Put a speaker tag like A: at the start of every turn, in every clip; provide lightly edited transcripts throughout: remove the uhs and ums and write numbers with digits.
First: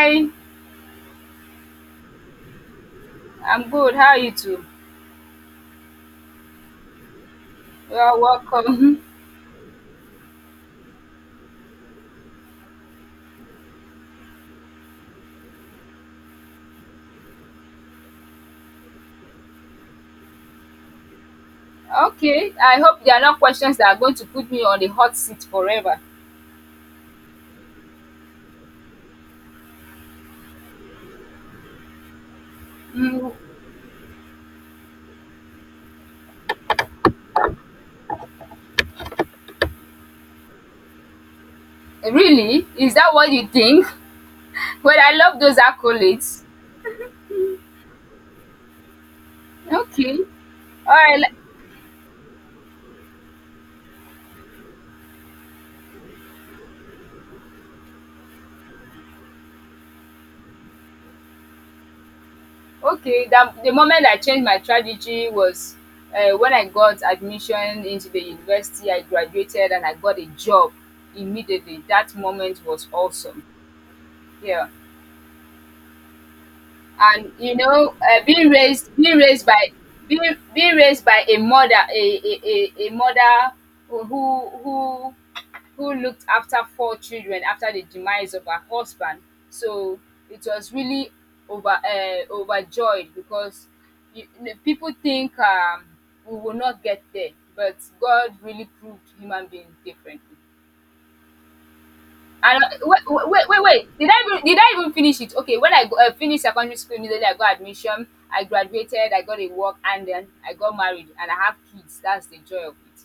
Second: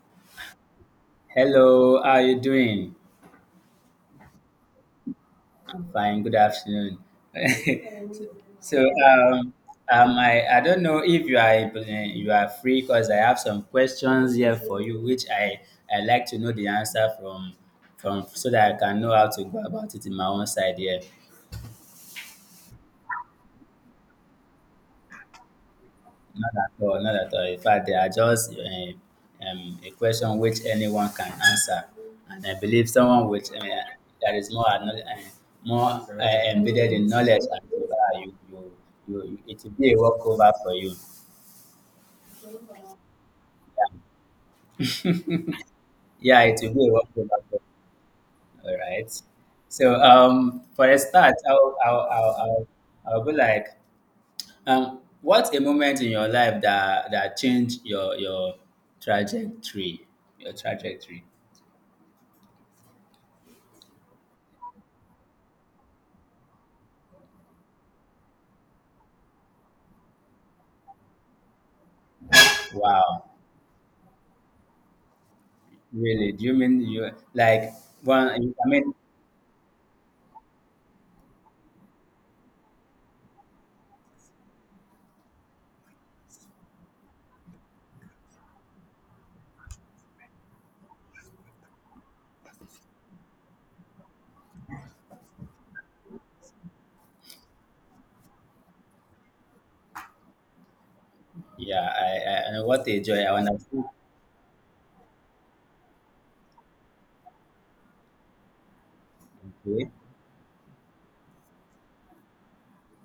A: Hi,
B: Hello, how are you doing?
A: I'm good. How are you two?
B: I'm fine. Good afternoon.
A: You're
B: so,
A: welcome.
B: um, I don't know if you are you are free because I have some questions here for you, which I like to know the answer from so that I can know how to go about it in my own side here.
A: Okay, I hope there are not questions that are going to put me on the hot seat forever.
B: Not at all, not at all. In fact, they are just a question which anyone can answer. And I believe someone
A: Mm,
B: with that is more more embedded in knowledge, and it will be a walkover for you.
A: really? Is that what you think? Well,
B: Yeah,
A: I love those
B: yeah,
A: accolades.
B: it will be a walkover for you. All right. So
A: Okay.
B: for
A: All
B: a
A: right.
B: start, I'll be like, what's a moment in your life that changed your trajectory, your trajectory?
A: Okay. The moment I changed my strategy was when I got admission into the university. I graduated and I got a job immediately. That moment was
B: Wow,
A: awesome. Yeah.
B: really? Do you mean you
A: And you
B: like
A: know,
B: one?
A: being
B: I mean,
A: raised being raised by being, being raised by a mother, a mother who who looked after four children after the demise of her husband, so it was really overjoyed because, you, the people think we will not get there, but God really proved human beings differently.
B: yeah, I,
A: And
B: what a joy.
A: wait,
B: I
A: wait, wait,
B: understand.
A: wait. Did I even finish it? Okay, when I finished secondary school, immediately I got admission. I graduated. I got a work,
B: Okay.
A: and then I got married, and I have kids. That's the joy of it.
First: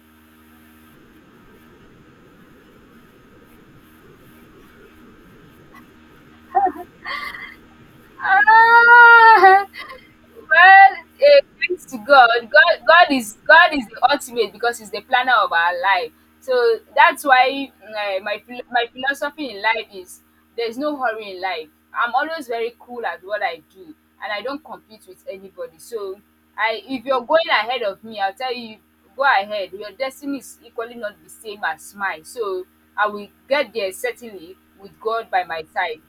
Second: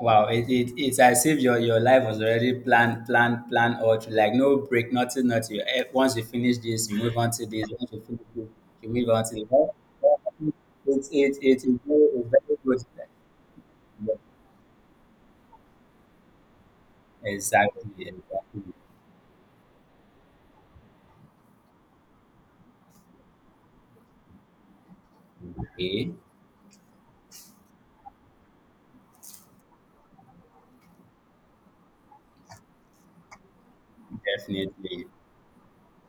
B: Wow, it's as if your life was already planned out. Like no break, nothing, nothing. Eh, once you finish this, you move on to this. Once you finish this, you move on to
A: Ah,
B: the
A: well,
B: It's it, it, it, it's
A: thanks to God.
B: very good.
A: God is the
B: Yeah.
A: ultimate, because He's the planner of our life. So that's why,
B: Exactly,
A: my
B: exactly.
A: my philosophy in life is there's no hurry in life. I'm always very cool at what I do, and I don't compete with anybody.
B: Okay,
A: So, I if you're going ahead of me, I'll tell you, go ahead. Your destiny is equally not the same as mine. So I will get there certainly with
B: definitely.
A: God by my side.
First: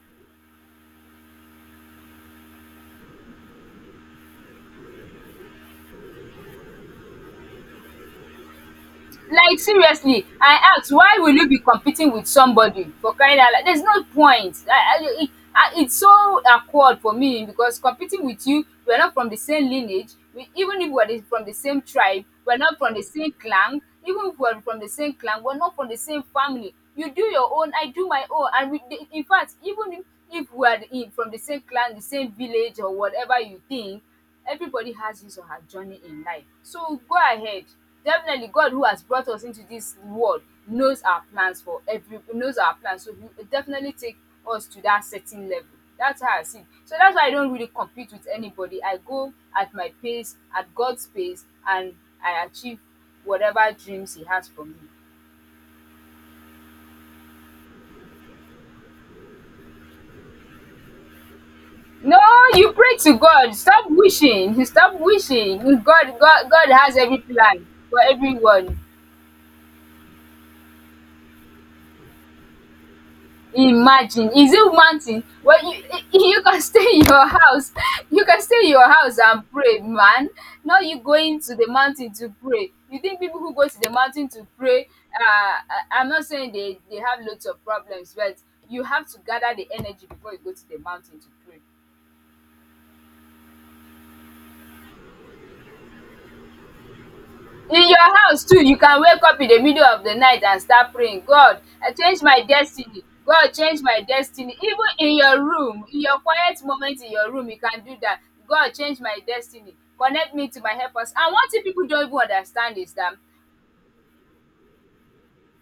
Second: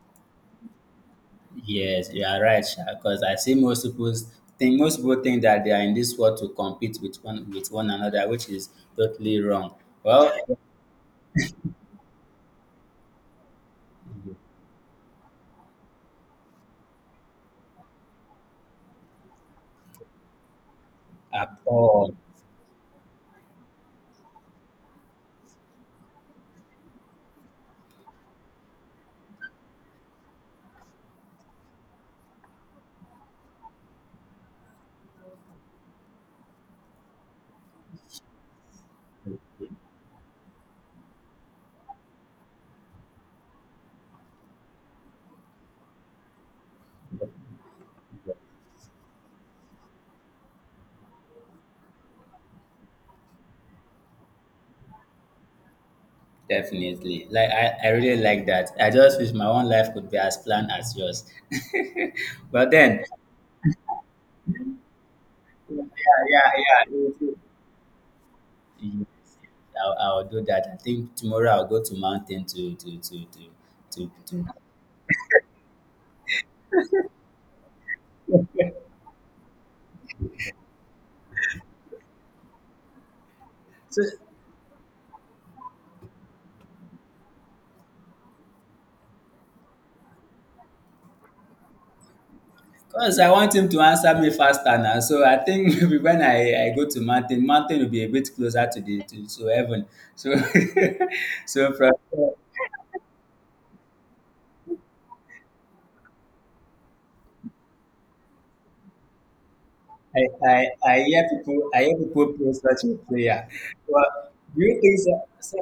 B: Yes, you are right, because I see most people think that they are in this world to compete with one another, which is totally
A: Like,
B: wrong.
A: seriously,
B: Well,
A: I ask, why will you be competing with somebody? For crying out loud, there's no point. It's so awkward for me, because competing with you, we're not from the same lineage. Even if we're from
B: at
A: the same
B: all,
A: tribe, we're not from the same clan. Even if we're from the same clan, we're not from the same family. You do your own, I do my own, and we, in fact, even if we're from the same clan, the same village, or whatever you think, everybody has his or her journey in life. So go ahead. Definitely, God, who has brought us into this world, knows our plans for every knows our plans. So he will definitely take us to that certain level. That's how I see it. So that's why I don't really compete with anybody. I go at my pace, at God's pace, and I achieve whatever dreams he has for me.
B: definitely. Like I really like that. I just wish my own life could be as planned as yours.
A: No,
B: But
A: you pray
B: then,
A: to God. Stop wishing. Stop wishing.
B: yeah, yeah,
A: God
B: yeah,
A: has every plan for everyone.
B: yes, I'll do that. I think tomorrow I'll go to mountain to to to to to.
A: Imagine,
B: to.
A: is it mountain thing? Well, you can stay in your house, you can stay in your house and pray, man. Now you going to the mountain to pray. You think people who go to the
B: So,
A: mountain to pray, I'm not saying they have lots of problems, but you have to gather the energy before you go to the mountain to pray.
B: because I want him to answer me faster now. So I think maybe when I go to mountain, mountain will
A: In
B: be a
A: your
B: bit
A: house too,
B: closer
A: you
B: to
A: can
B: the
A: wake
B: to,
A: up
B: to
A: in the middle
B: heaven.
A: of the
B: So
A: night and start praying. God,
B: so from
A: I change
B: there,
A: my destiny, God change my destiny, even in your room, in your quiet moment in your room you can do that. God, change my destiny,
B: I,
A: connect me to
B: I,
A: my
B: I
A: helpers.
B: hear
A: And one thing
B: people, I
A: people
B: hear
A: don't even
B: people pray
A: understand
B: such
A: is
B: a
A: dat,
B: prayer. But do you think so? so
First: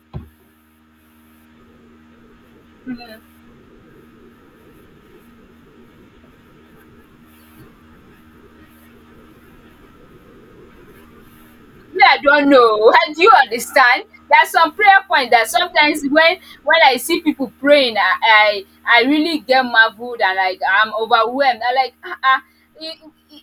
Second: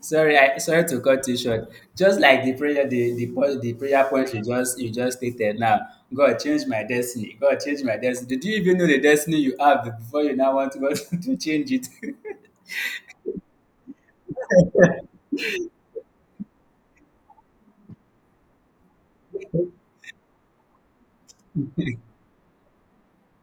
B: sorry, I, sorry to cut you short. Just like the prayer, the prayer point you just stated now. God, change my destiny. God, change my destiny. Did you even know the destiny you have before you now want to go to change it?
A: me, I don't know. Do you understand? There's some prayer point that sometimes when I see people praying, I really get marveled and like I'm overwhelmed. I like, ah, ah.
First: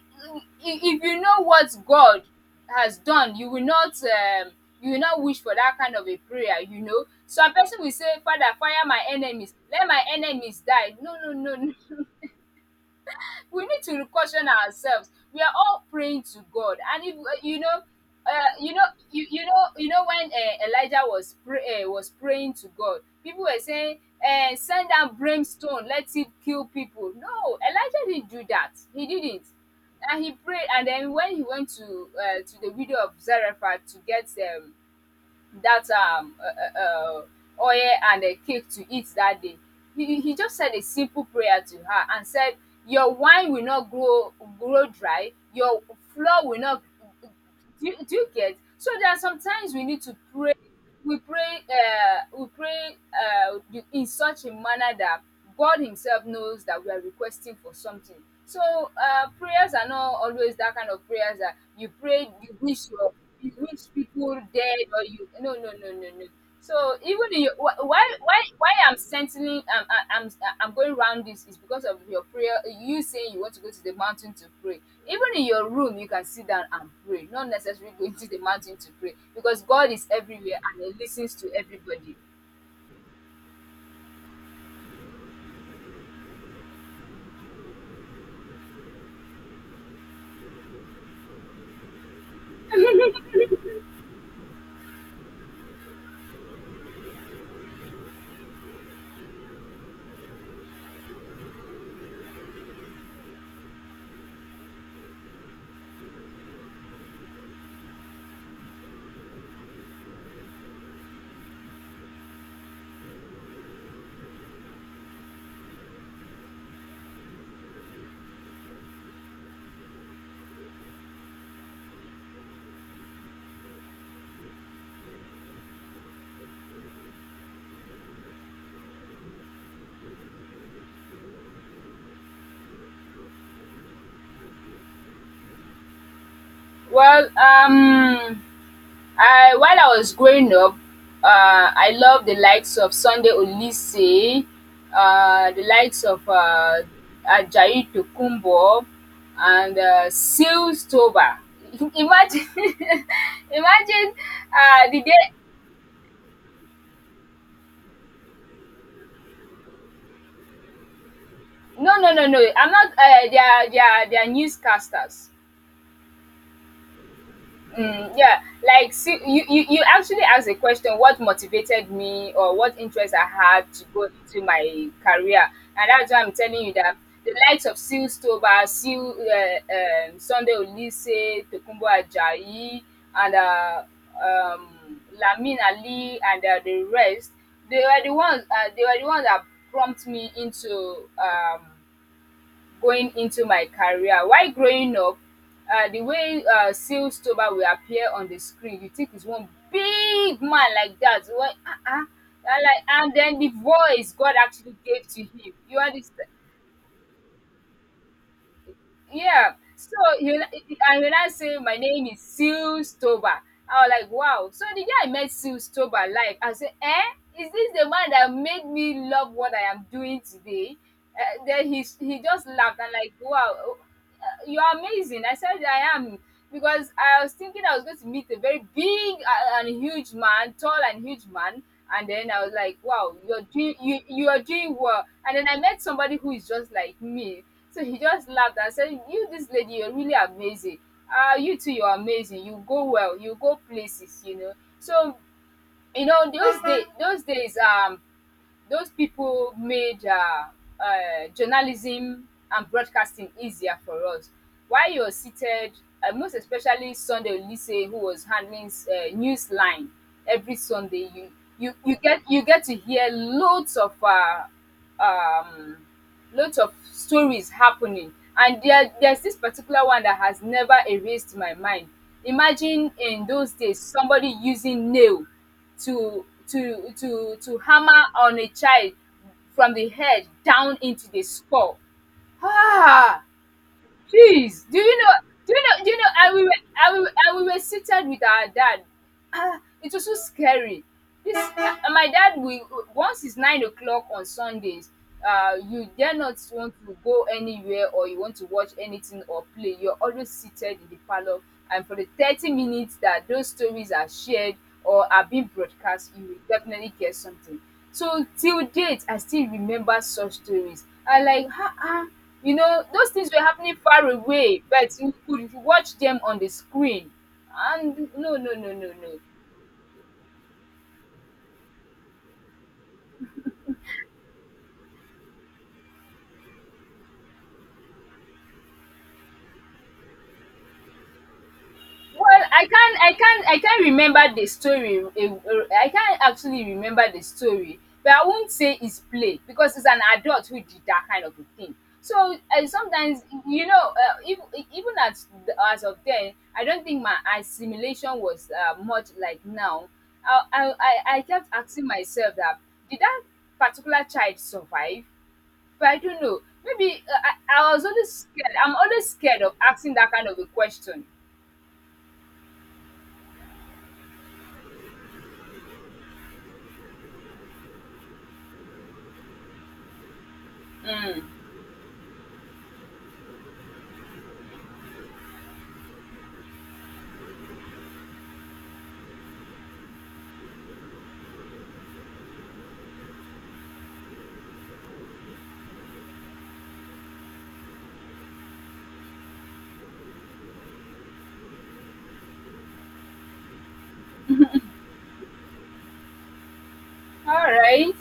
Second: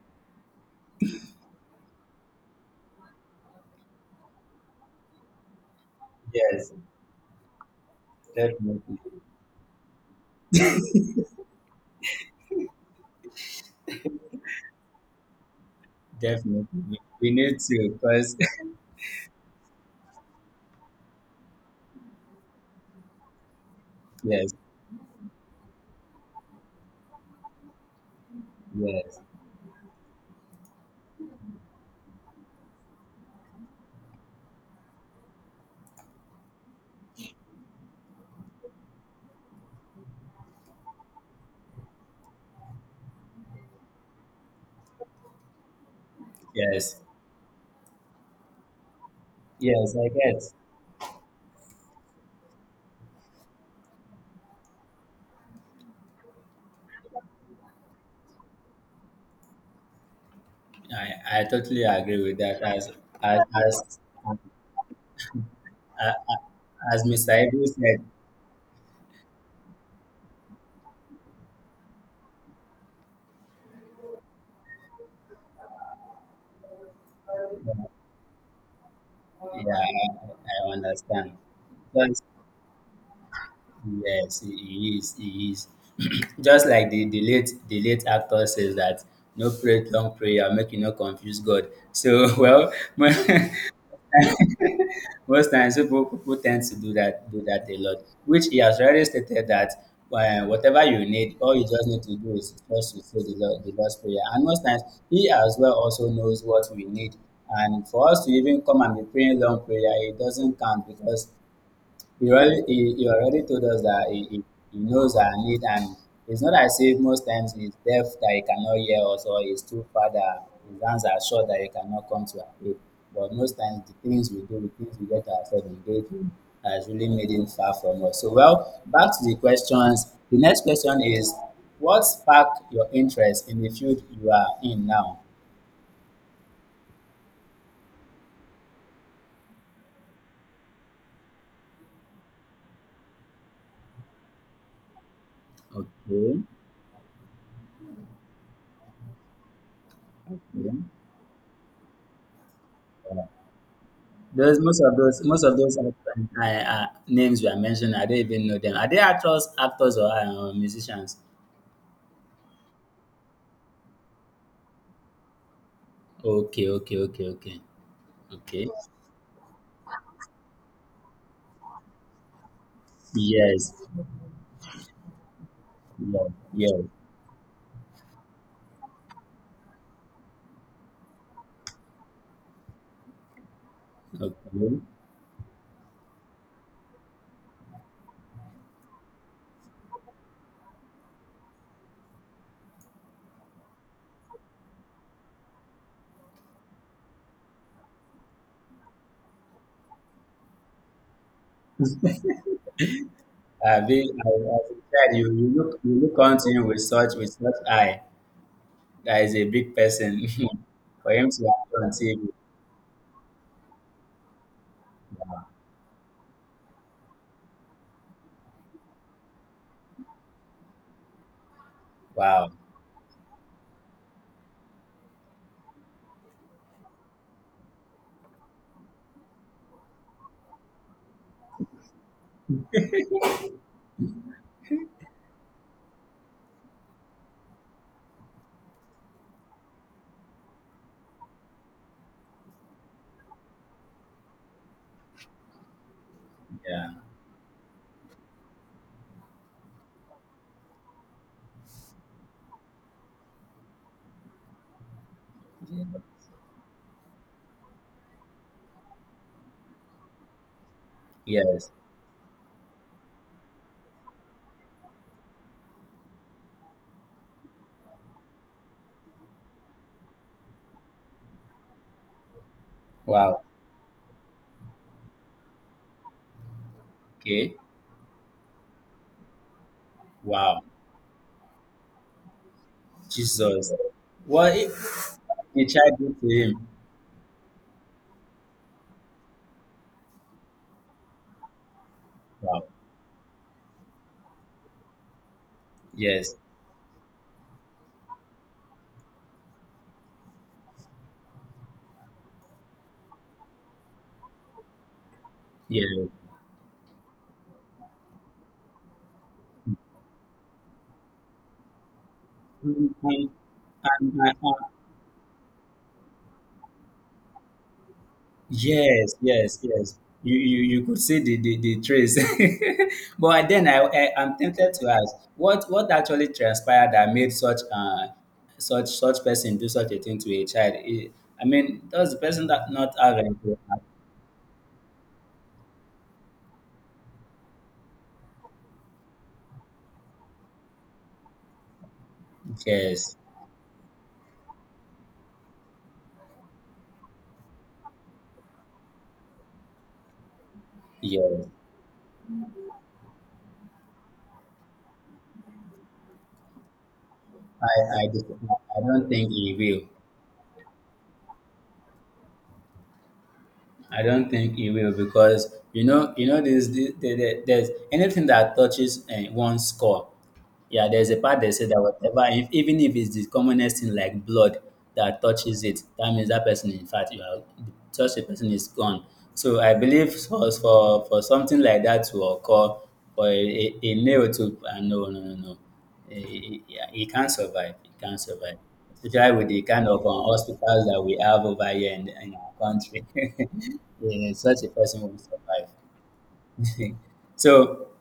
A: If you know what God has done, you will not, you will not wish for that kind of a prayer.
B: Yes,
A: You know, some person will say, "Father, fire
B: definitely.
A: my enemies, let my enemies die." No, no, no. We need to caution ourselves. We are all praying to God,
B: Definitely.
A: and if,
B: We need
A: you know,
B: to,
A: uh,
B: because,
A: you know, you know, you know, when, Elijah was was praying to God, people were saying,
B: yes,
A: "Send down brimstone, let it kill people." No, Elijah didn't do that. He
B: yes,
A: didn't, and he prayed. And then when he went to, to the widow of Zarephath to get, that oil and a cake to eat that day, he just said a simple prayer to her, and said, your wine will not grow dry, your flour will not.
B: yes,
A: Do you, do you get? So there are sometimes we
B: yes,
A: need
B: I
A: to
B: get.
A: pray. We pray, in such a manner that God himself knows that we are requesting for something. So, prayers are not always that kind of prayers
B: I
A: that
B: totally
A: you
B: agree
A: pray,
B: with
A: you
B: that.
A: wish
B: As,
A: you wish
B: as,
A: people dead, or you, no, no, no, no,
B: as,
A: no. So,
B: as
A: even
B: Mr.
A: in
B: Ibu said,
A: why I'm sensing, I'm I'm I'm I'm going round, this is because of your prayer. You saying you want to go to the mountain to pray. Even in your room, you can sit down and pray. Not necessarily going to the mountain to pray, because
B: yeah,
A: God is everywhere
B: I
A: and He
B: understand.
A: listens to everybody.
B: Just, yes, he is. Just like the late, the late actor says that no pray long prayer, make you no confuse God. So well, most times, people tend to do that a lot, which he has already stated that whatever you need, all you just need to do is just to say the Lord, the Lord's prayer. And most times, he as well also knows what we need. And for us to even come and be praying long prayer, it doesn't count because he already told us that he knows our need, and it's not as if most times he's deaf that he cannot hear us, or he's too far that his hands are short that he cannot come to our aid. But most times the things we do, the things we get ourselves engaged in has really made him far from us. So well, back to the questions. The next question is, what sparked your interest in the field you are in now?
A: Well, I, while I was growing up, I loved the likes of Sunday Olise, the likes of
B: Okay.
A: Ajayi Tokunbo, and
B: Yeah.
A: Seals Toba. Imagine, imagine.
B: Those most of
A: The
B: those
A: day.
B: most of those names we are mentioning, I don't even know them. Are they actors or musicians?
A: No, no, no, no. I'm not. They are newscasters.
B: Okay,
A: Mm, yeah,
B: okay.
A: like see, you actually asked a question. What motivated me, or what interest I had
B: Yes,
A: to go into my career? And that's why
B: yes,
A: I'm telling
B: yes.
A: you that the likes of Seal Stoba, Seal, Sunday Olise, Tokumbo Ajayi, and
B: Okay.
A: um, Lamin Ali, and the rest, they were the ones. They were the ones that prompted me into, going into my career. While growing up, the way, Seal Stober will appear on the screen, you think he's one big man like that. Well, uh-uh. And like, and then the
B: I've
A: voice
B: I,
A: God
B: I
A: actually gave
B: said
A: to
B: you,
A: him. You
B: you look
A: understand?
B: onto him with such eye. That is a
A: Yeah.
B: big
A: So,
B: person
A: you and
B: for
A: when I
B: him to
A: say my
B: appear on
A: name is
B: TV.
A: Seal Stober, I was like, wow. So the day I met Seal Stober live, I said, eh, is this the man that made me love what I am doing today? Then he just
B: Wow.
A: laughed and like, wow, you're amazing. I said, I am. Because I was thinking I was going to meet a very big, and huge man, tall and huge man. And then I was like, wow, you're doing, you are doing well. And then I met somebody who is just like me. So he just laughed and said, you, this lady, you're really amazing. You too, you're amazing. You go well, you go places, you know. So, you know, those,
B: Yeah.
A: those days, those people made, journalism and broadcasting easier for us. While you're seated, most especially Sunday Olise, who was handling, news line every Sunday,
B: Yes.
A: you you get to hear loads of, um, lots of stories happening. And there's this particular one that has never erased my mind. Imagine, in
B: Wow.
A: those days, somebody using nail to
B: Okay.
A: hammer on a child from the head
B: Wow.
A: down into the skull. Ah,
B: Jesus. What
A: jeez, do you know?
B: if
A: Do you
B: the
A: know? Do you
B: child
A: know?
B: did to him?
A: And and we were seated with our dad. Ah, it was so scary. This, my dad. We,
B: Wow.
A: once it's 9 o'clock on Sundays, you dare not
B: Yes.
A: want to go anywhere, or you want to watch anything or play. You're always seated in the parlor, and for the 30 minutes that those stories are shared or are being
B: Yes.
A: broadcast, you will definitely get something. So till date, I still remember such stories. I like, ah, ah. You know,
B: Mm,
A: those
B: and,
A: things were happening far
B: and
A: away, but you could watch them on the screen. And no, no, no, no,
B: yes,
A: no.
B: yes, yes. You could see the trace. But then, I'm tempted to ask, what actually transpired that made such such person do such a thing to a child? Eh, I mean, does the
A: Well,
B: person that not have any-
A: I can't remember the story, I can't actually remember the story, but I won't say it's play, because it's an adult who did that kind of a thing. So, eh,
B: Yes,
A: sometimes, you know, even at, the, as of then, I don't think my assimilation was, much like now. I I I
B: yes.
A: kept asking myself that, did that particular child survive? But I don't know. Maybe, I was
B: I,
A: always
B: just,
A: scared. I'm
B: I
A: always
B: don't think
A: scared of
B: he will.
A: asking that kind of a question.
B: I don't think it will because you know, there's the- there's anything that touches one's core. Yeah, there's a part that says that whatever, if, even if it's the commonest thing like blood that touches it, that means that person, in fact, you are such a person is gone. So I believe for something like that to occur, for a nail to no, no, no, no, eh, eh, yeah, it can't survive. It can't survive especially with the kind of hospitals that we have over here in our country. Yeah, such a person will survive. So,
A: Alright.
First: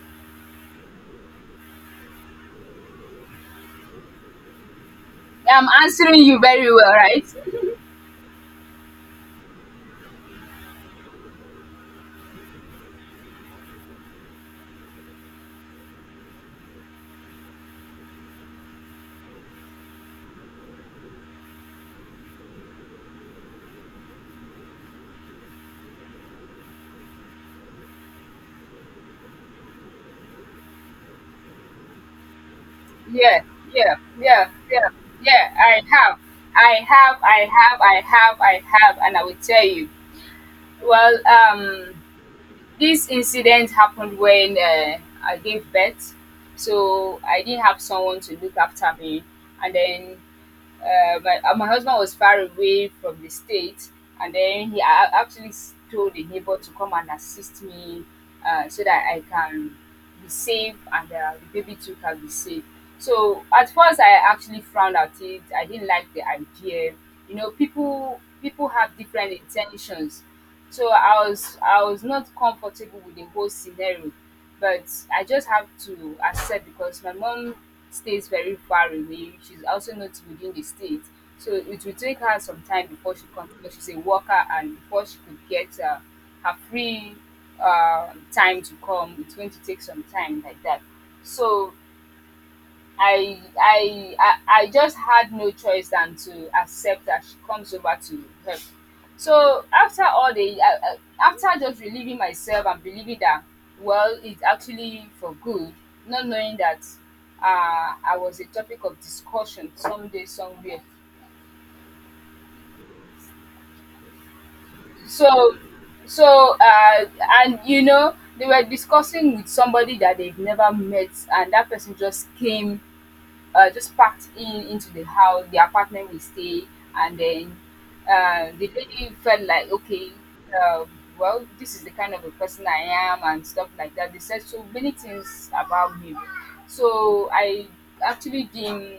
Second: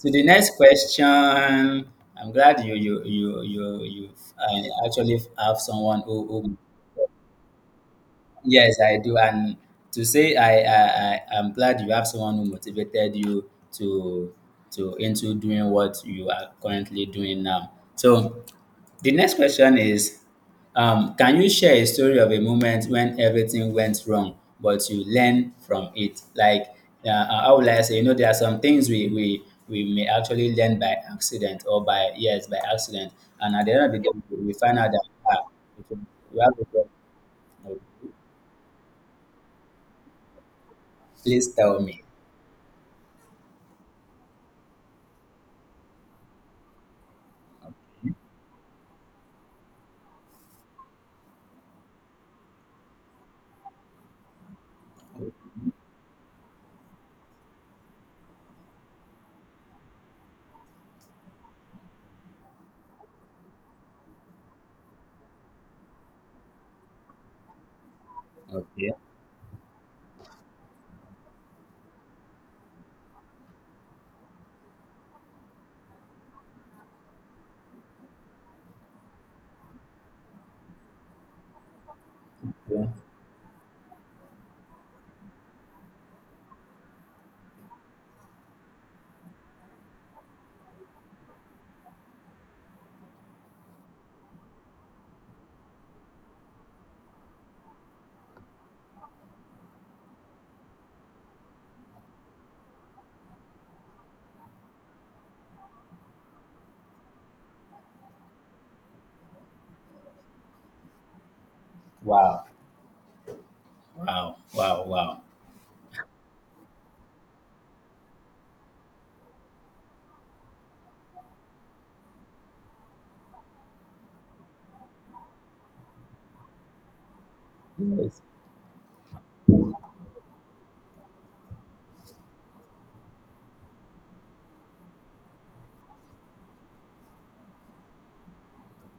B: to the next question, I'm glad you actually have
A: Yeah, I'm
B: someone
A: answering you
B: who
A: very well, right?
B: yes I do, and to say I am glad you have someone who motivated you to into doing what you are currently doing now. So the next question is, can you share a story of a moment when everything went wrong, but you learn from it? Like, how would I say, you know, there are some things we may actually learn by accident or by, yes, by accident.
A: Yeah,
B: And at the end of
A: yeah,
B: the day,
A: yeah,
B: we find
A: yeah,
B: out that, ah,
A: yeah.
B: okay, we have a problem.
A: I have, and I will tell you. Well,
B: Please tell
A: um,
B: me.
A: this incident happened when I gave birth, so I didn't have someone to look after me, and then my husband was far away from the state and then he I actually told the neighbor to come and assist me so that I can be safe and the baby too can be safe. So at first I actually frowned at it. I didn't like the idea, you know, people
B: Okay.
A: have different intentions. So I was not comfortable with the whole scenario, but I just have to accept because my mom stays very far away. She's also not within the state, so it will take her some
B: Yeah.
A: time before she comes because she's a worker, and before she could get her free time to come, it's going to take some time like that. So I just had no choice than to accept that she comes over to help. So after all the after just relieving myself and believing that, well, it's actually for good, not knowing that I was a topic of discussion someday somewhere.
B: Wow. Wow. Wow. Wow.
A: So so and you know, they were discussing with somebody that they've never met, and that person just came, just packed in into the house, the apartment we stay, and then
B: Yes.
A: the lady felt like, okay, uh, well, this is the kind of a person I am and stuff like that. They said so many things about me, so actually didn't,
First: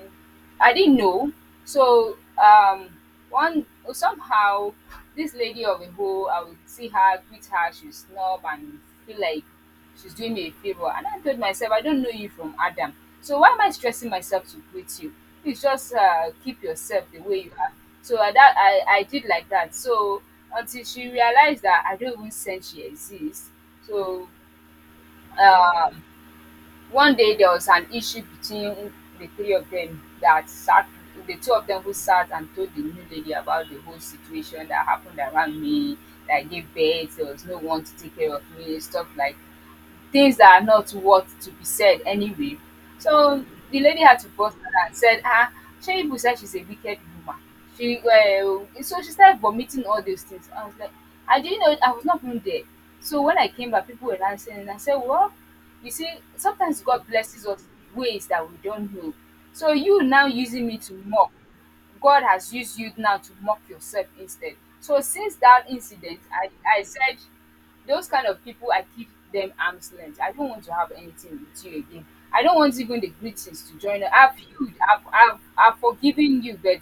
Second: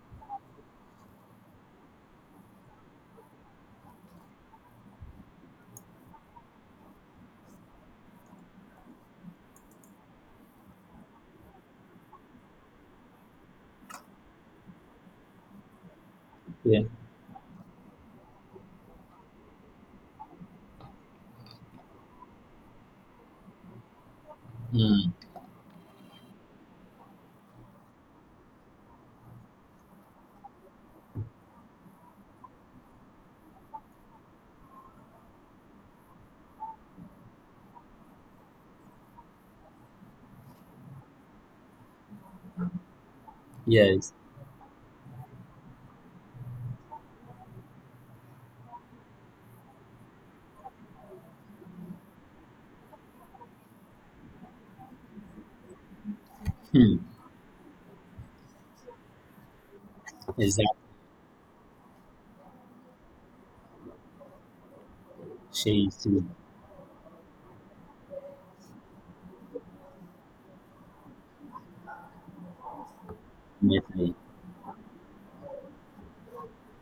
A: I didn't know. So, um, one somehow, this lady of a whole, I would see her, greet her, she would snub and feel like she's doing me a favor. And I told myself, I don't know you from Adam. So why am I stressing myself to greet you? Please just keep
B: Yeah.
A: yourself the way you are. So I did like that. So, until she realized that I don't even sense she exists. So,
B: Mm,
A: um, one day there was an issue between the three of them that sat the two of them who sat and told the new lady about the whole situation that happened around me, that I gave birth, there was no one to take care of me, stuff like things that are not what to be said anyway. So the lady
B: yes.
A: had to bust her and said, ah, Sheibu said she's a wicked woman. She, well, so she started vomiting all those things. I was like, I didn't know, I was not even there. So when I came back, people were dancing, and I said, well, you see, sometimes
B: Hmm.
A: God blesses us in ways that we don't know. So you now using
B: Exactly.
A: me to mock, God has used you now to mock yourself instead. So since that
B: She is
A: incident,
B: too.
A: I said those kind of people, I keep them arm's length. I don't want to have anything with you again. I don't want even the greetings to join.
B: Definitely.
A: I've viewed, I've forgiven you, but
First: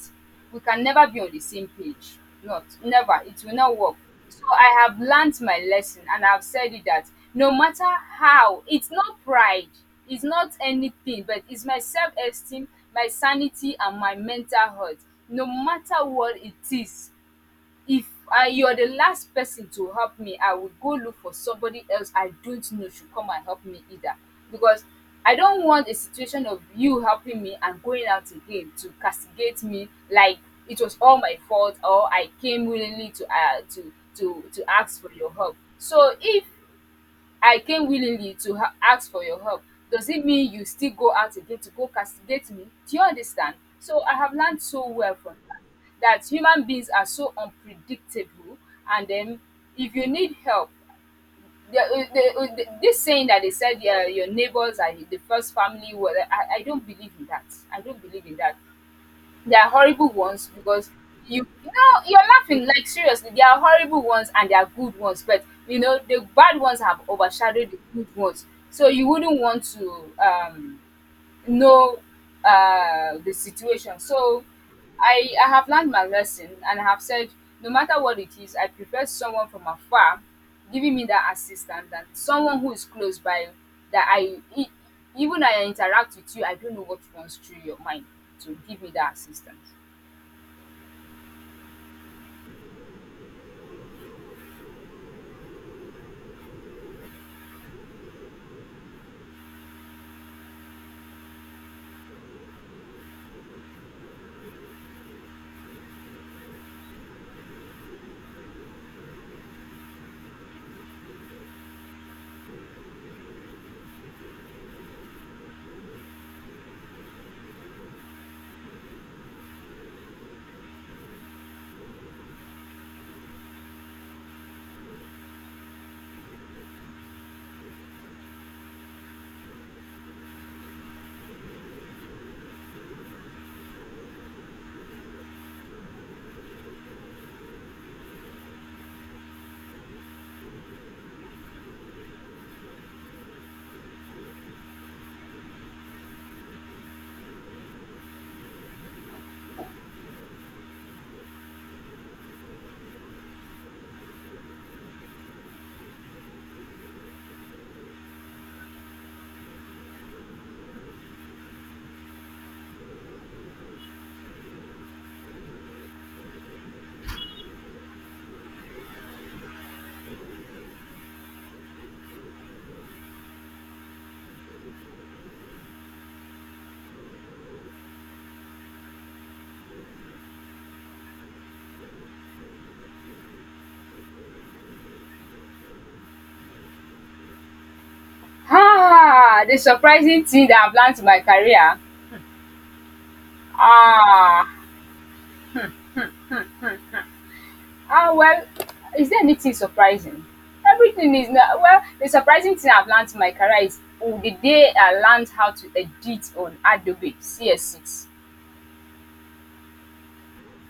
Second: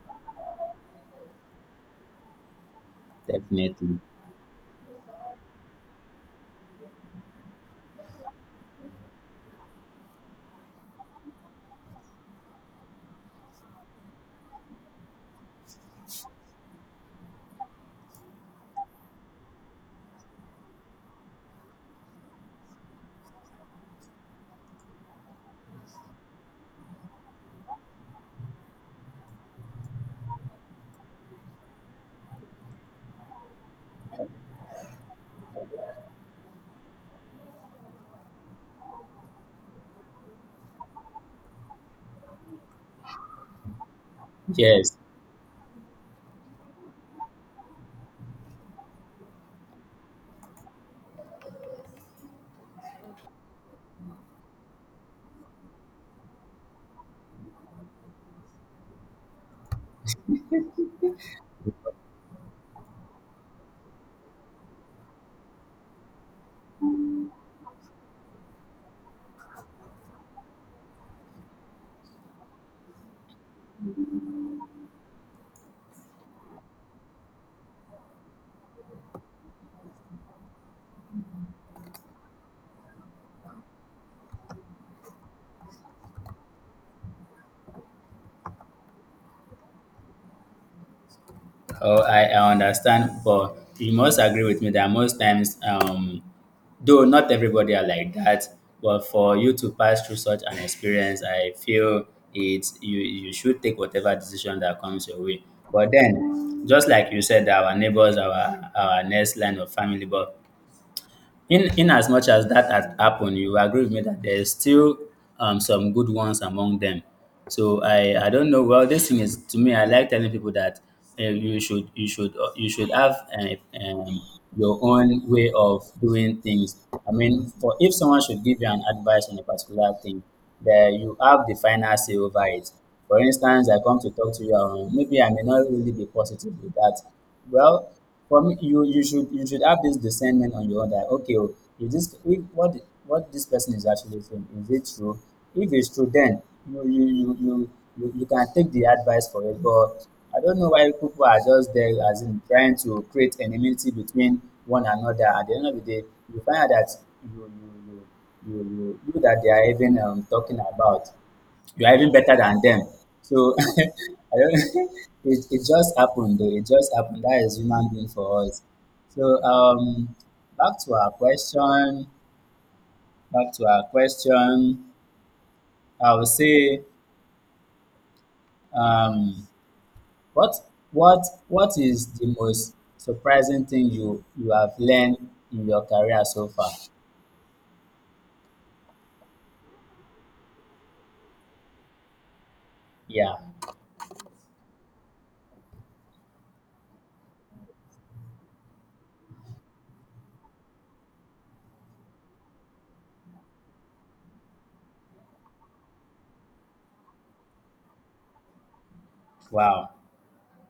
A: we can never be on the same page. Not never. It will not work.
B: Definitely.
A: So I have learnt my lesson, and I've said it that no matter how, it's not pride, it's not anything, but it's my self esteem, my sanity, and my mental health. No matter what it is, if I, you are the last person to help me, I will go look for somebody else I don't know should come and help me either. Because I don't want a situation of you helping me and going out again to castigate me like it was all my fault, or I came willingly to to ask for your help. So if I came willingly to ask for your help, does it mean you still go out again to go castigate me? Do you understand? So I have learned so
B: Yes.
A: well from that, that human beings are so unpredictable. And then if you need help, this saying that they said, yeah, your neighbors are the first family, well, I don't believe in that. I don't believe in that. They are horrible ones because you you know, you're laughing like, seriously. There are horrible ones and there are good ones, but you know the bad ones have overshadowed the good ones. So you wouldn't want to know the situation. So I have learned my lesson, and I have said, no matter what it is, I prefer someone from afar giving me that assistance than someone who is close by that even I interact with you, I don't know what runs through your mind to give me that assistance.
B: Oh, I understand, but you must agree with me that most times, though not everybody are like that, but for you to pass through such an experience, I feel it's you should take whatever decision that comes your way. But then, just like you said, our neighbors, our next line of family, but in as much as that has happened, you agree with me that there's still some good ones among them. So I don't know. Well, this thing is to me. I like telling people that you should have your own way of doing things. I mean, for if someone should give you an advice on a particular thing, that you have the final say over it. For instance, I come to talk to you, maybe I may not really be positive with that. Well, for me, you should have this discernment on your own that okay, oh, if what this person is actually saying, is it true? If it's true, then you you you you you can take the advice for it. But I don't know why people are just there as in trying to create enmity between one another. At the end of the day, you find out that you that they are even talking about, you are even better than them. So I don't, it just happened though. It just happened. That is human being for us. So back to our question. Back to our question. I would say um what what is the most surprising thing you have learned in your career so far?
A: Ah, the surprising thing that I've learned in my career.
B: Yeah.
A: Ah, well, is there anything surprising? Everything is now, well, the surprising thing I've learned in my career is, oh, the day I learned how to edit on Adobe CS6.
B: Wow.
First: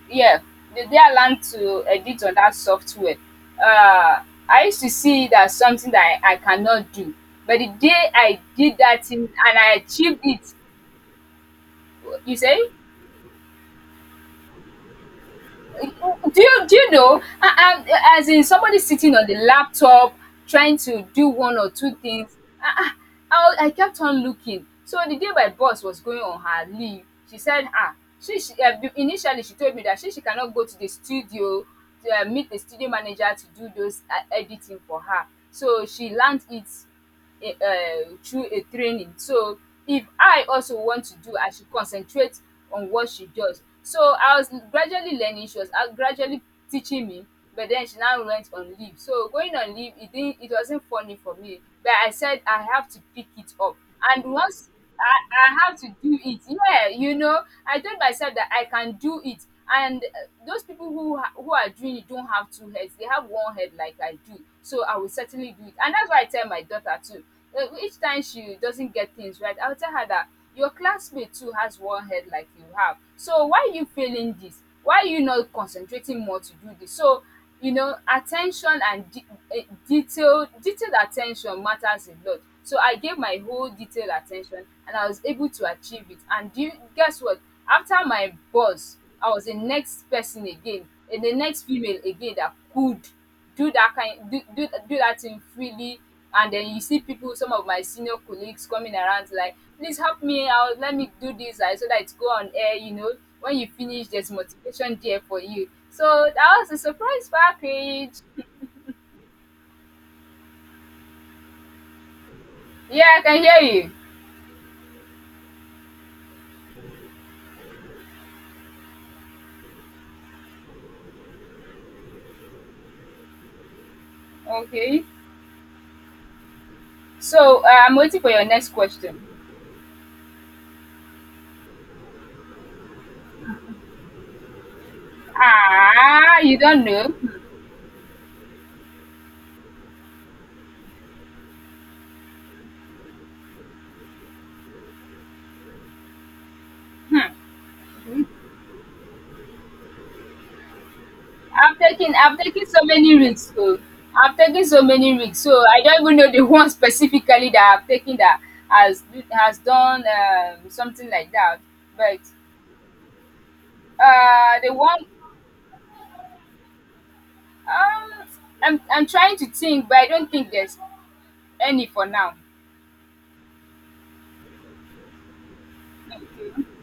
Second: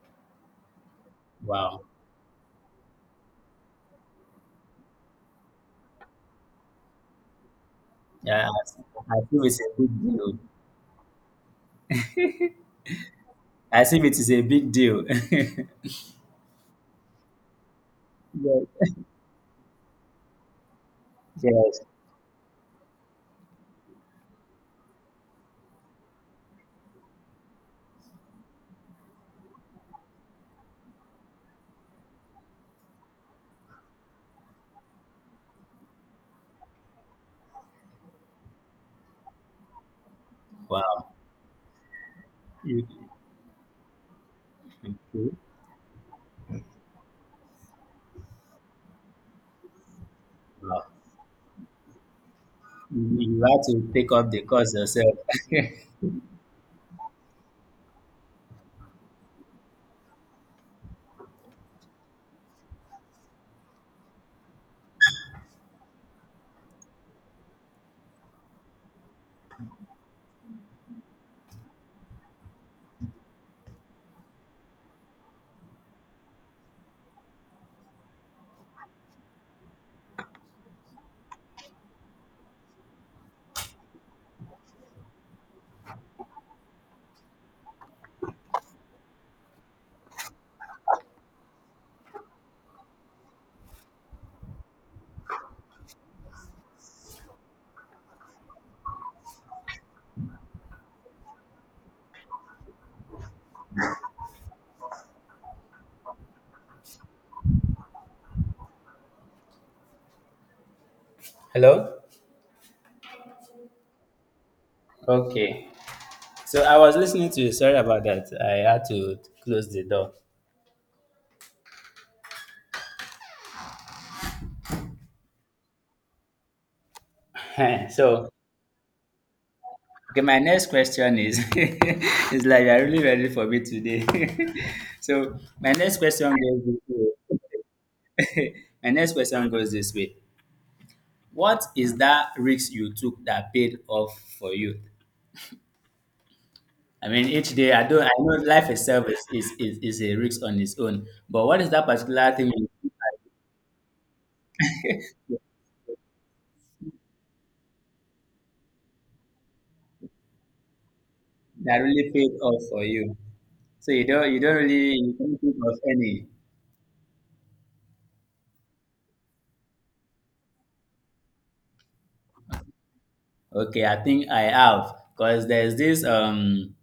A: Yeah, the day I learned
B: Wow.
A: to edit on that software, uh, I used to see it as something that I cannot do. But the day I
B: Yeah.
A: did that
B: I
A: thing
B: feel
A: and
B: it's
A: I
B: a big
A: achieved
B: deal.
A: it, you say?
B: I feel it is a big deal.
A: Do you, do you know, as in somebody sitting on the laptop trying to do one or
B: yes.
A: two things, I, I kept on looking. So the day my boss was going on her leave, she said, ah, she, initially she told me that she cannot go to the studio to meet the studio manager to do those editing for her. So she learned it through a training. So if I also want
B: Wow.
A: to do, I should concentrate on what she does. So I was
B: Okay.
A: gradually learning. She was gradually teaching me, but then she now went on leave. So going on leave, it
B: Wow.
A: wasn't funny for me. But I said I have to
B: You
A: pick
B: you
A: it
B: had
A: up,
B: to take up
A: and
B: the
A: once
B: cause yourself.
A: I have to do it, yeah, you know, I told myself that I can do it. And those people who who are doing it don't have two heads, they have one head like I do, so I will certainly do it. And that's why I tell my daughter too, each time she doesn't get things right, I'll tell her that your classmate too has one head like you have, so why are you failing this, why are you not concentrating more to do this? So you know, attention and detailed attention matters a lot. So I gave my whole detailed attention, and I was able to achieve it. And do you guess what, after my boss, I was the next person again, and the next female again that could do that kind, do that thing freely. And then you see people, some of my senior colleagues, coming around like, please help me out, let me do this, like, so that it go on air, you know, when you finish, there's motivation there for you. So that was a surprise package.
B: Hello?
A: Yeah, I can hear you.
B: Okay. So I was listening to you. Sorry about that. I had to close the door.
A: Okay, so I'm waiting
B: So,
A: for your next question.
B: okay, my next question is it's like you're really ready for me today. So, my next question
A: Ah, you
B: goes this
A: don't
B: way.
A: know.
B: My next question goes this way. What is that risk you took that paid off for you? I mean, each day I do. Not I know life itself is a risk on its own. But what is that particular
A: I've
B: thing
A: taken so
B: did
A: many risks. So I've taken so many risks, so I don't even know the one specifically that I've taken that has has done, um, something like that.
B: that really
A: But
B: paid off for you? So you don't
A: the
B: really
A: one,
B: you can't think of any.
A: um I'm trying to think, but I don't think there's any for now.
B: Okay, I think I have because there's this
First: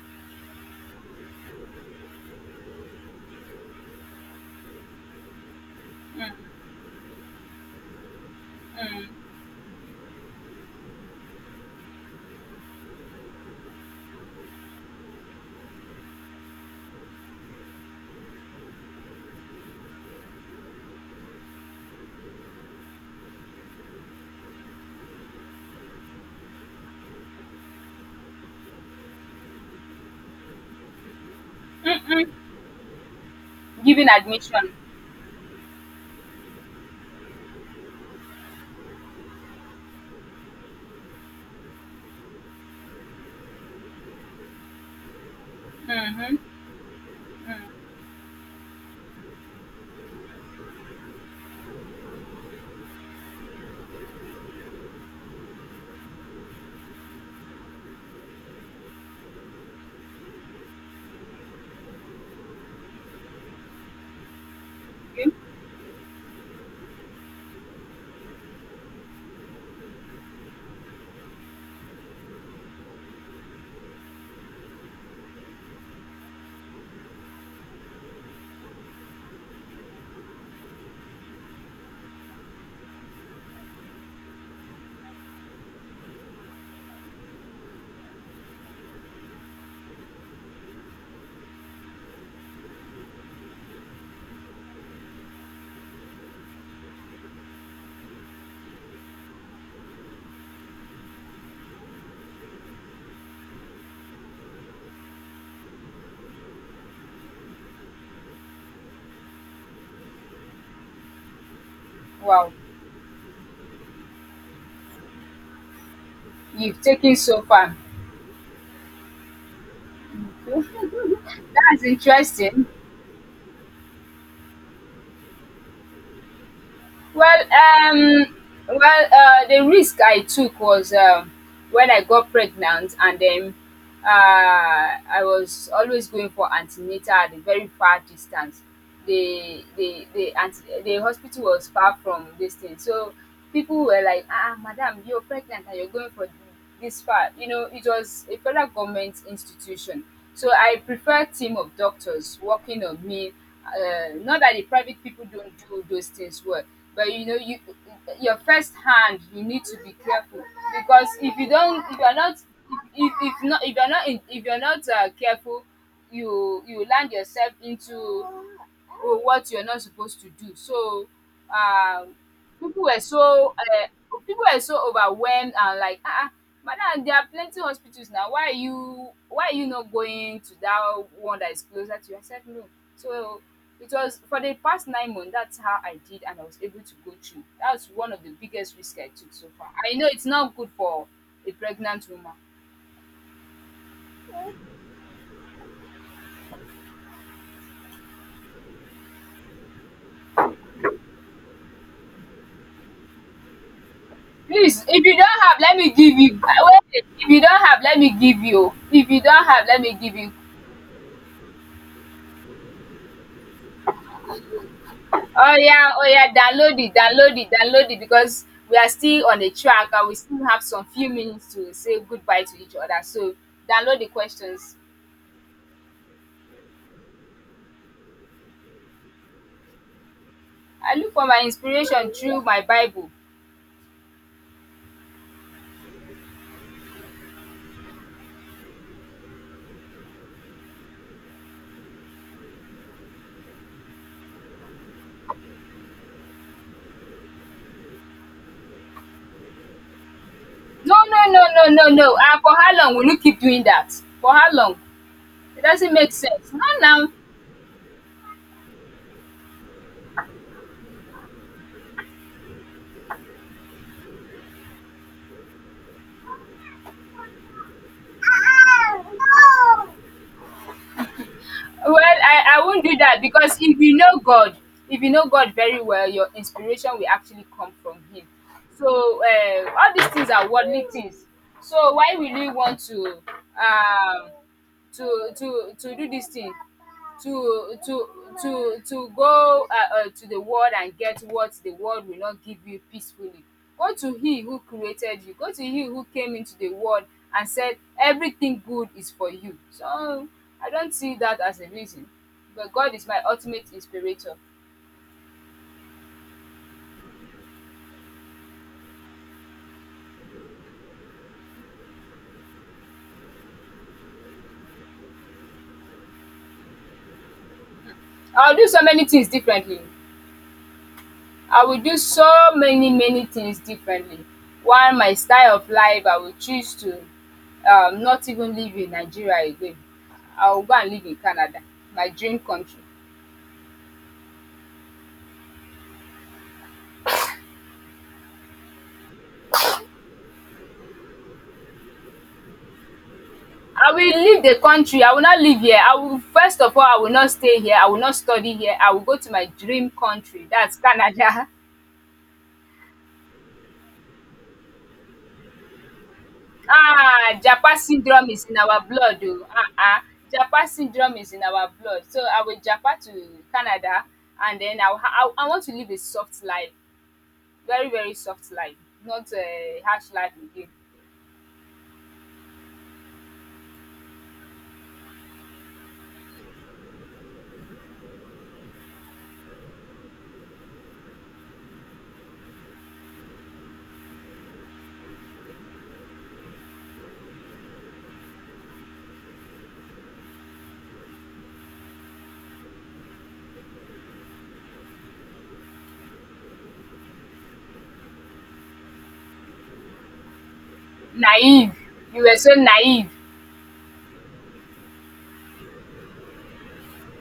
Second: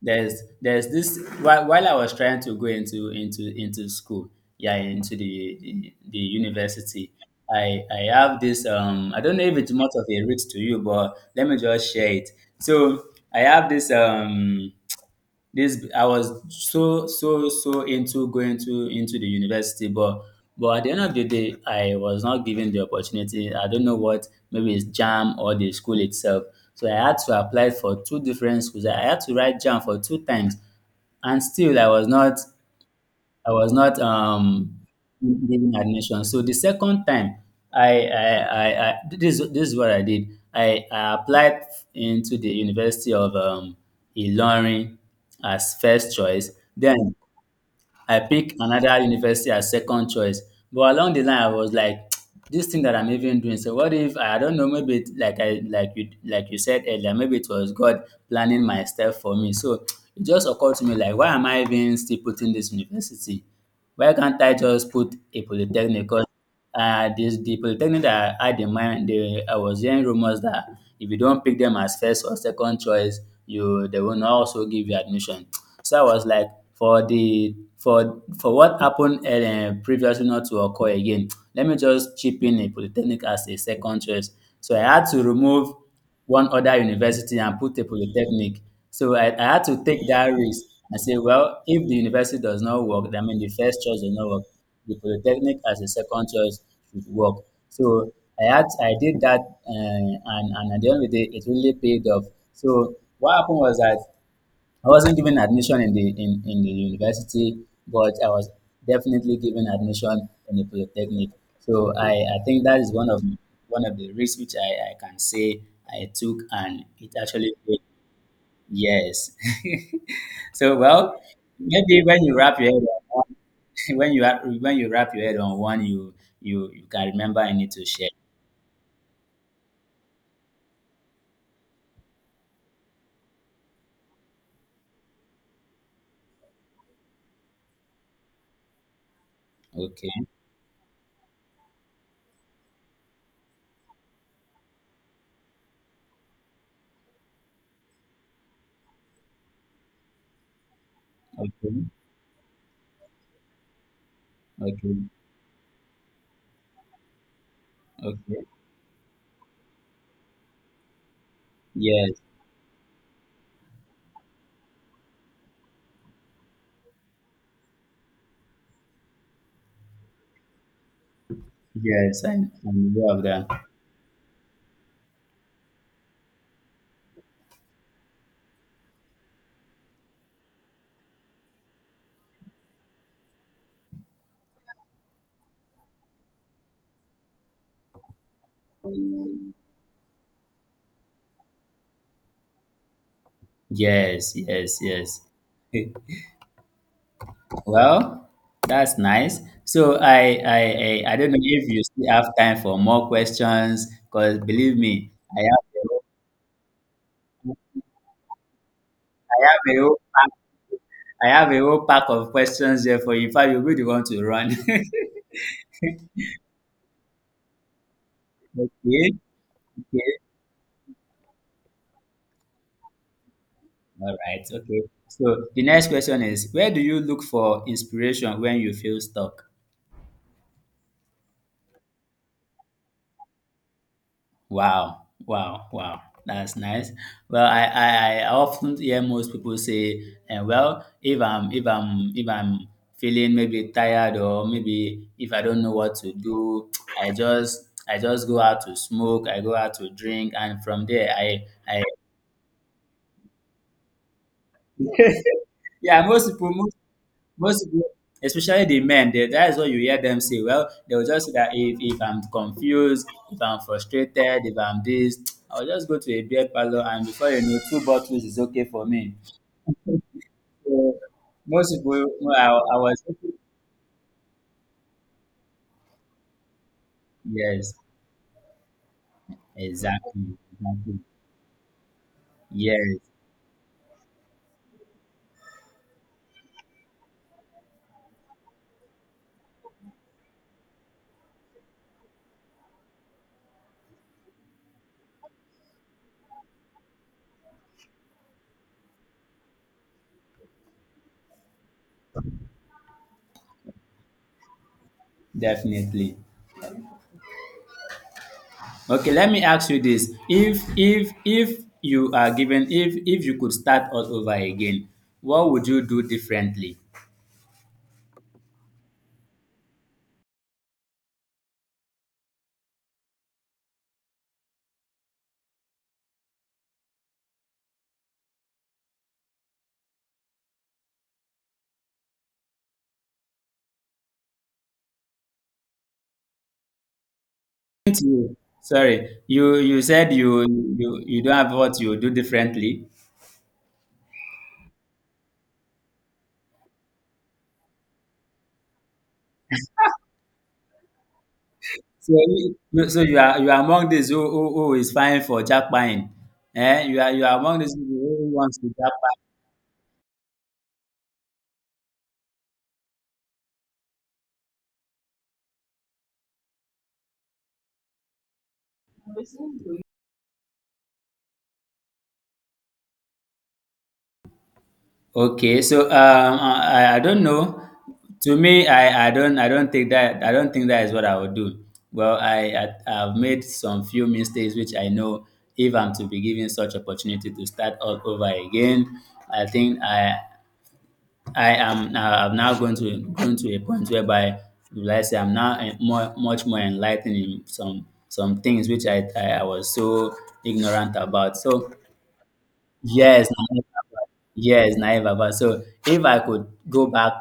B: there's there's this while I was trying to go into school, yeah, into the university. I have this I don't know if it's much of a risk to you, but let me just share it. So I have this this I was so into going to into the university, but at the end of the day I was not given the opportunity. I don't know what, maybe it's jam or the school itself. So I had to apply for two different schools. I had to write jam for two times, and still I was not
A: Giving admission.
B: given admission. So the second time, this is what I did. I applied into the University of Ilorin as first choice. Then I picked another university as second choice. But along the line, I was like, this thing that I'm even doing. So what if I don't know? Maybe it, like you said earlier, maybe it was God planning my step for me. So it just occurred to me like, why am I even still putting this university? Why can't I just put
A: Okay.
B: a polytechnic? Cause, the polytechnic that I had in mind, they, I was hearing rumors that if you don't pick them as first or second choice, you they will not also give you admission. So I was like, for the for what happened previously not to occur again, let me just chip in a polytechnic as a second choice. So I had to remove one other university and put a polytechnic. So I had to take that risk and say, well, if the university does not work, I mean, the first choice does not work, the polytechnic as a second choice should work. So I did that, and at the end of the day, it really paid off. So what happened was that I wasn't given admission in in the university, but I was definitely given admission in the polytechnic. So I
A: Wow,
B: think that is one of the risks which I can say I took,
A: you've
B: and it
A: taken so
B: actually
A: far.
B: paid yes. So well,
A: That's
B: maybe when you wrap
A: interesting.
B: your head on one, when you wrap your head on one, you you can remember
A: Well,
B: I need to share.
A: well, the risk I took was, um, when I got pregnant, and then I was always going for antenatal at a very far distance. The the
B: Okay,
A: the ante- the hospital was far from this thing, so people were like, "Ah, madam, you're pregnant and you're going for this far. You know, it was a federal government institution, so I prefer team of
B: okay,
A: doctors working on me, not that the
B: okay,
A: private people don't do those things well. But you know, your
B: okay.
A: first hand, you need to be careful because if you're
B: Yes,
A: not, if you're not in, if you're not careful, you land yourself into or what you're not supposed to do. So, um,
B: yes,
A: people
B: I'm
A: were
B: aware of that.
A: people were so overwhelmed and like, ah, ah, madam, there are plenty hospitals now. Why are you not going to that one that is closer to you? I said no. So it was for the past 9 months. That's how I did, and I was able to go through. That's one of the biggest risk I took so far. I know it's not good for a pregnant woman.
B: Yes, yes, yes. Eh, well, that's nice. So I don't know if you still have time for more questions, because believe
A: Please, if
B: me,
A: you
B: I
A: don't have,
B: have
A: let
B: a
A: me
B: whole,
A: give you. Wait, if you don't have, let me give you. If you don't
B: I have
A: have,
B: a
A: let me
B: whole
A: give
B: pack,
A: you.
B: I have a whole pack of questions there for you. In fact, you'll be the one to run.
A: Oh yeah, oh yeah, download it, download it, download it, because we are
B: Okay,
A: still on the track and
B: okay.
A: we still have some few minutes to say goodbye to each other. So download the
B: All right,
A: questions.
B: okay. So the next question is, where do you look for inspiration when you feel stuck?
A: I look for my inspiration through my Bible.
B: Wow, wow, wow. That's nice. Well, I often hear most people say, well, if I'm feeling maybe tired, or maybe if I don't know what to do, I just go out to smoke, I go out to drink, and from
A: No,
B: there
A: no, no,
B: I
A: no,
B: I
A: no, no. And for how long will you keep doing that? For how long? It doesn't
B: yeah
A: make
B: most people
A: sense. Not now.
B: most people, especially the men, they, that is what you hear them say. Well, they'll just say that if I'm confused, if I'm frustrated, if I'm this, I'll just go to a beer parlor, and before you know, two bottles is okay for me. So most
A: Well,
B: people, well,
A: I
B: I
A: won't do
B: was,
A: that
B: okay.
A: because if you know God, if you know God very well, your inspiration will actually come
B: Yes,
A: from Him. So all
B: exactly,
A: these things are worldly
B: exactly,
A: things. So why will you want
B: yes,
A: to um do this thing? to to to go, to the world and get what the world will not give you peacefully. Go to he who created you. Go to he who came into the world and said everything good is for you. So I don't see that as a reason. But God is my ultimate inspirator.
B: definitely. Okay, let me ask you this: if you are given, if you could start all over again, what would you do differently?
A: I'll do so many things differently. I will do so many many things differently. While my style of life, I will choose to not even live in Nigeria again. I will go and live in Canada, my dream country.
B: Did you sorry, you said you don't have what you do differently.
A: I will leave the country, I will not live here. I will first of all, I will not stay here, I will not study here, I will go to my dream country, that's Canada.
B: So so you are among these who is fine for jackpying. Eh? You are you
A: Ah,
B: are among these
A: Japa
B: people who
A: syndrome is in
B: wants to
A: our
B: jackpot.
A: blood, oh, Japa syndrome is in our blood, so I will Japa to Canada. And then I will ha I want to live a soft life. Very very soft life, not a harsh life again.
B: Okay, so I don't know. To me, I don't think that I don't think that is what I would do. Well, I've made some few mistakes which I know, if I'm to be given such opportunity to start all over again, I think I I am I'm now going to a point whereby, let's say, I'm now more much more enlightened in some things which I was so ignorant about. So
A: Naive, you were so naive.
B: yes, naive about- yes, naive about. So if I could go back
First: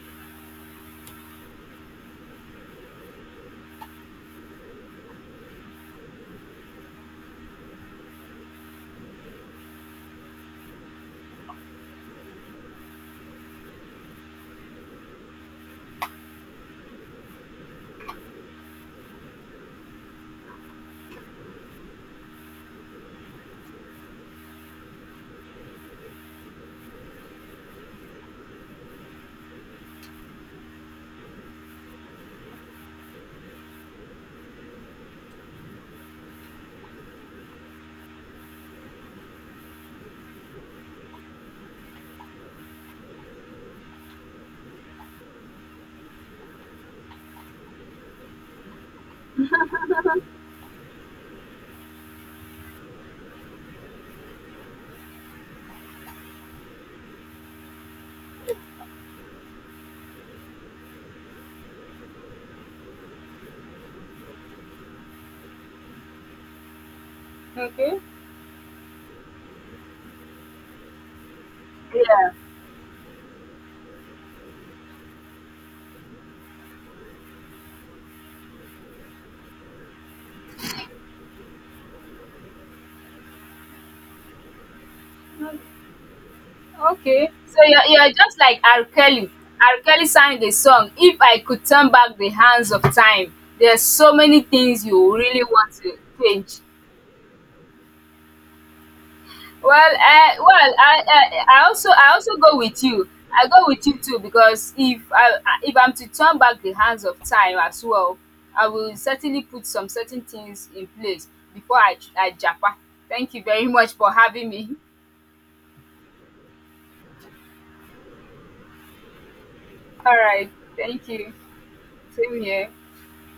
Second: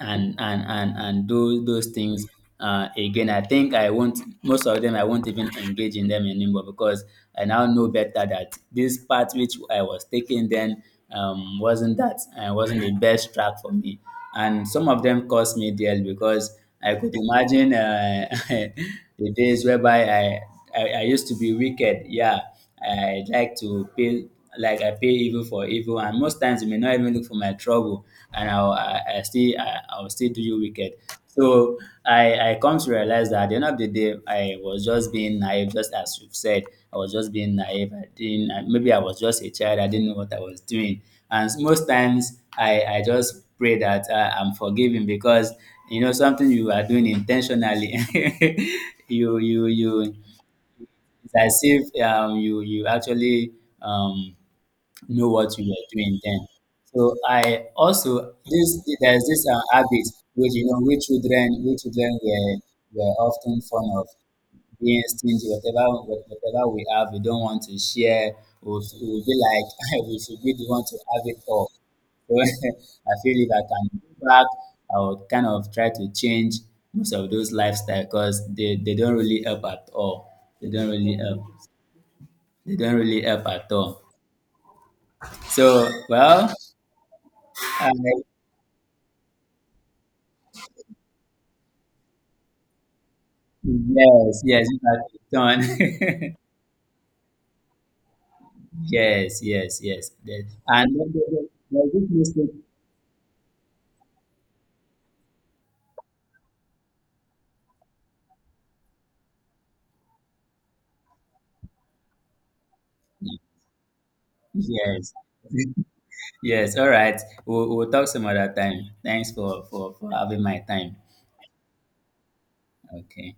B: and do those things again, I think I won't, most of them I won't even engage in them anymore, because I now know better that this path which I was taking then wasn't that wasn't the best track for me, and some of them cost me dearly, because I could imagine the days whereby I used to be wicked, yeah. I like to pay, like, I pay evil for evil, and most times you may not even look for my trouble, and I'll I still I, I'll still do you wicked. So I come to realize that at the end of the day I was just being naive, just as you've said. I was just being naive. I didn't I- Maybe I was just a child, I didn't know what I was doing. And most times I just pray that I'm forgiven, because you know something you are doing intentionally, you it's as if you you actually um, know what you are doing then. So I also this there's this habit which you know which children were often fond of, being stingy. Whatever whatever we have we don't want to
A: Okay.
B: share, we will be like we should be the one to have it all.
A: Yeah,
B: So I feel if I can go back, I would kind of try to change most of those lifestyle, because they don't really help at all. They don't really help. They don't really help at all. So, well,
A: okay, so
B: I,
A: you're just like R. Kelly. R. Kelly sang the song, if I could turn back the hands of time, there's so
B: yes,
A: many
B: yes, you
A: things
B: have
A: you
B: it
A: really want to
B: done.
A: change.
B: Yes, yes,
A: Well,
B: yes, yes. And
A: I
B: then there-
A: I
B: there-
A: also,
B: There's
A: I
B: this
A: also go
B: mistake.
A: with you. I go with you too, because if I'm to turn back the hands of time as well, I will certainly put some certain things in place before I japa. Thank you very much for having me.
B: Yes, yes. All right. We'll talk some other time. Thanks for,
A: All
B: having
A: right.
B: my time.
A: Thank you. Same here.
B: Okay.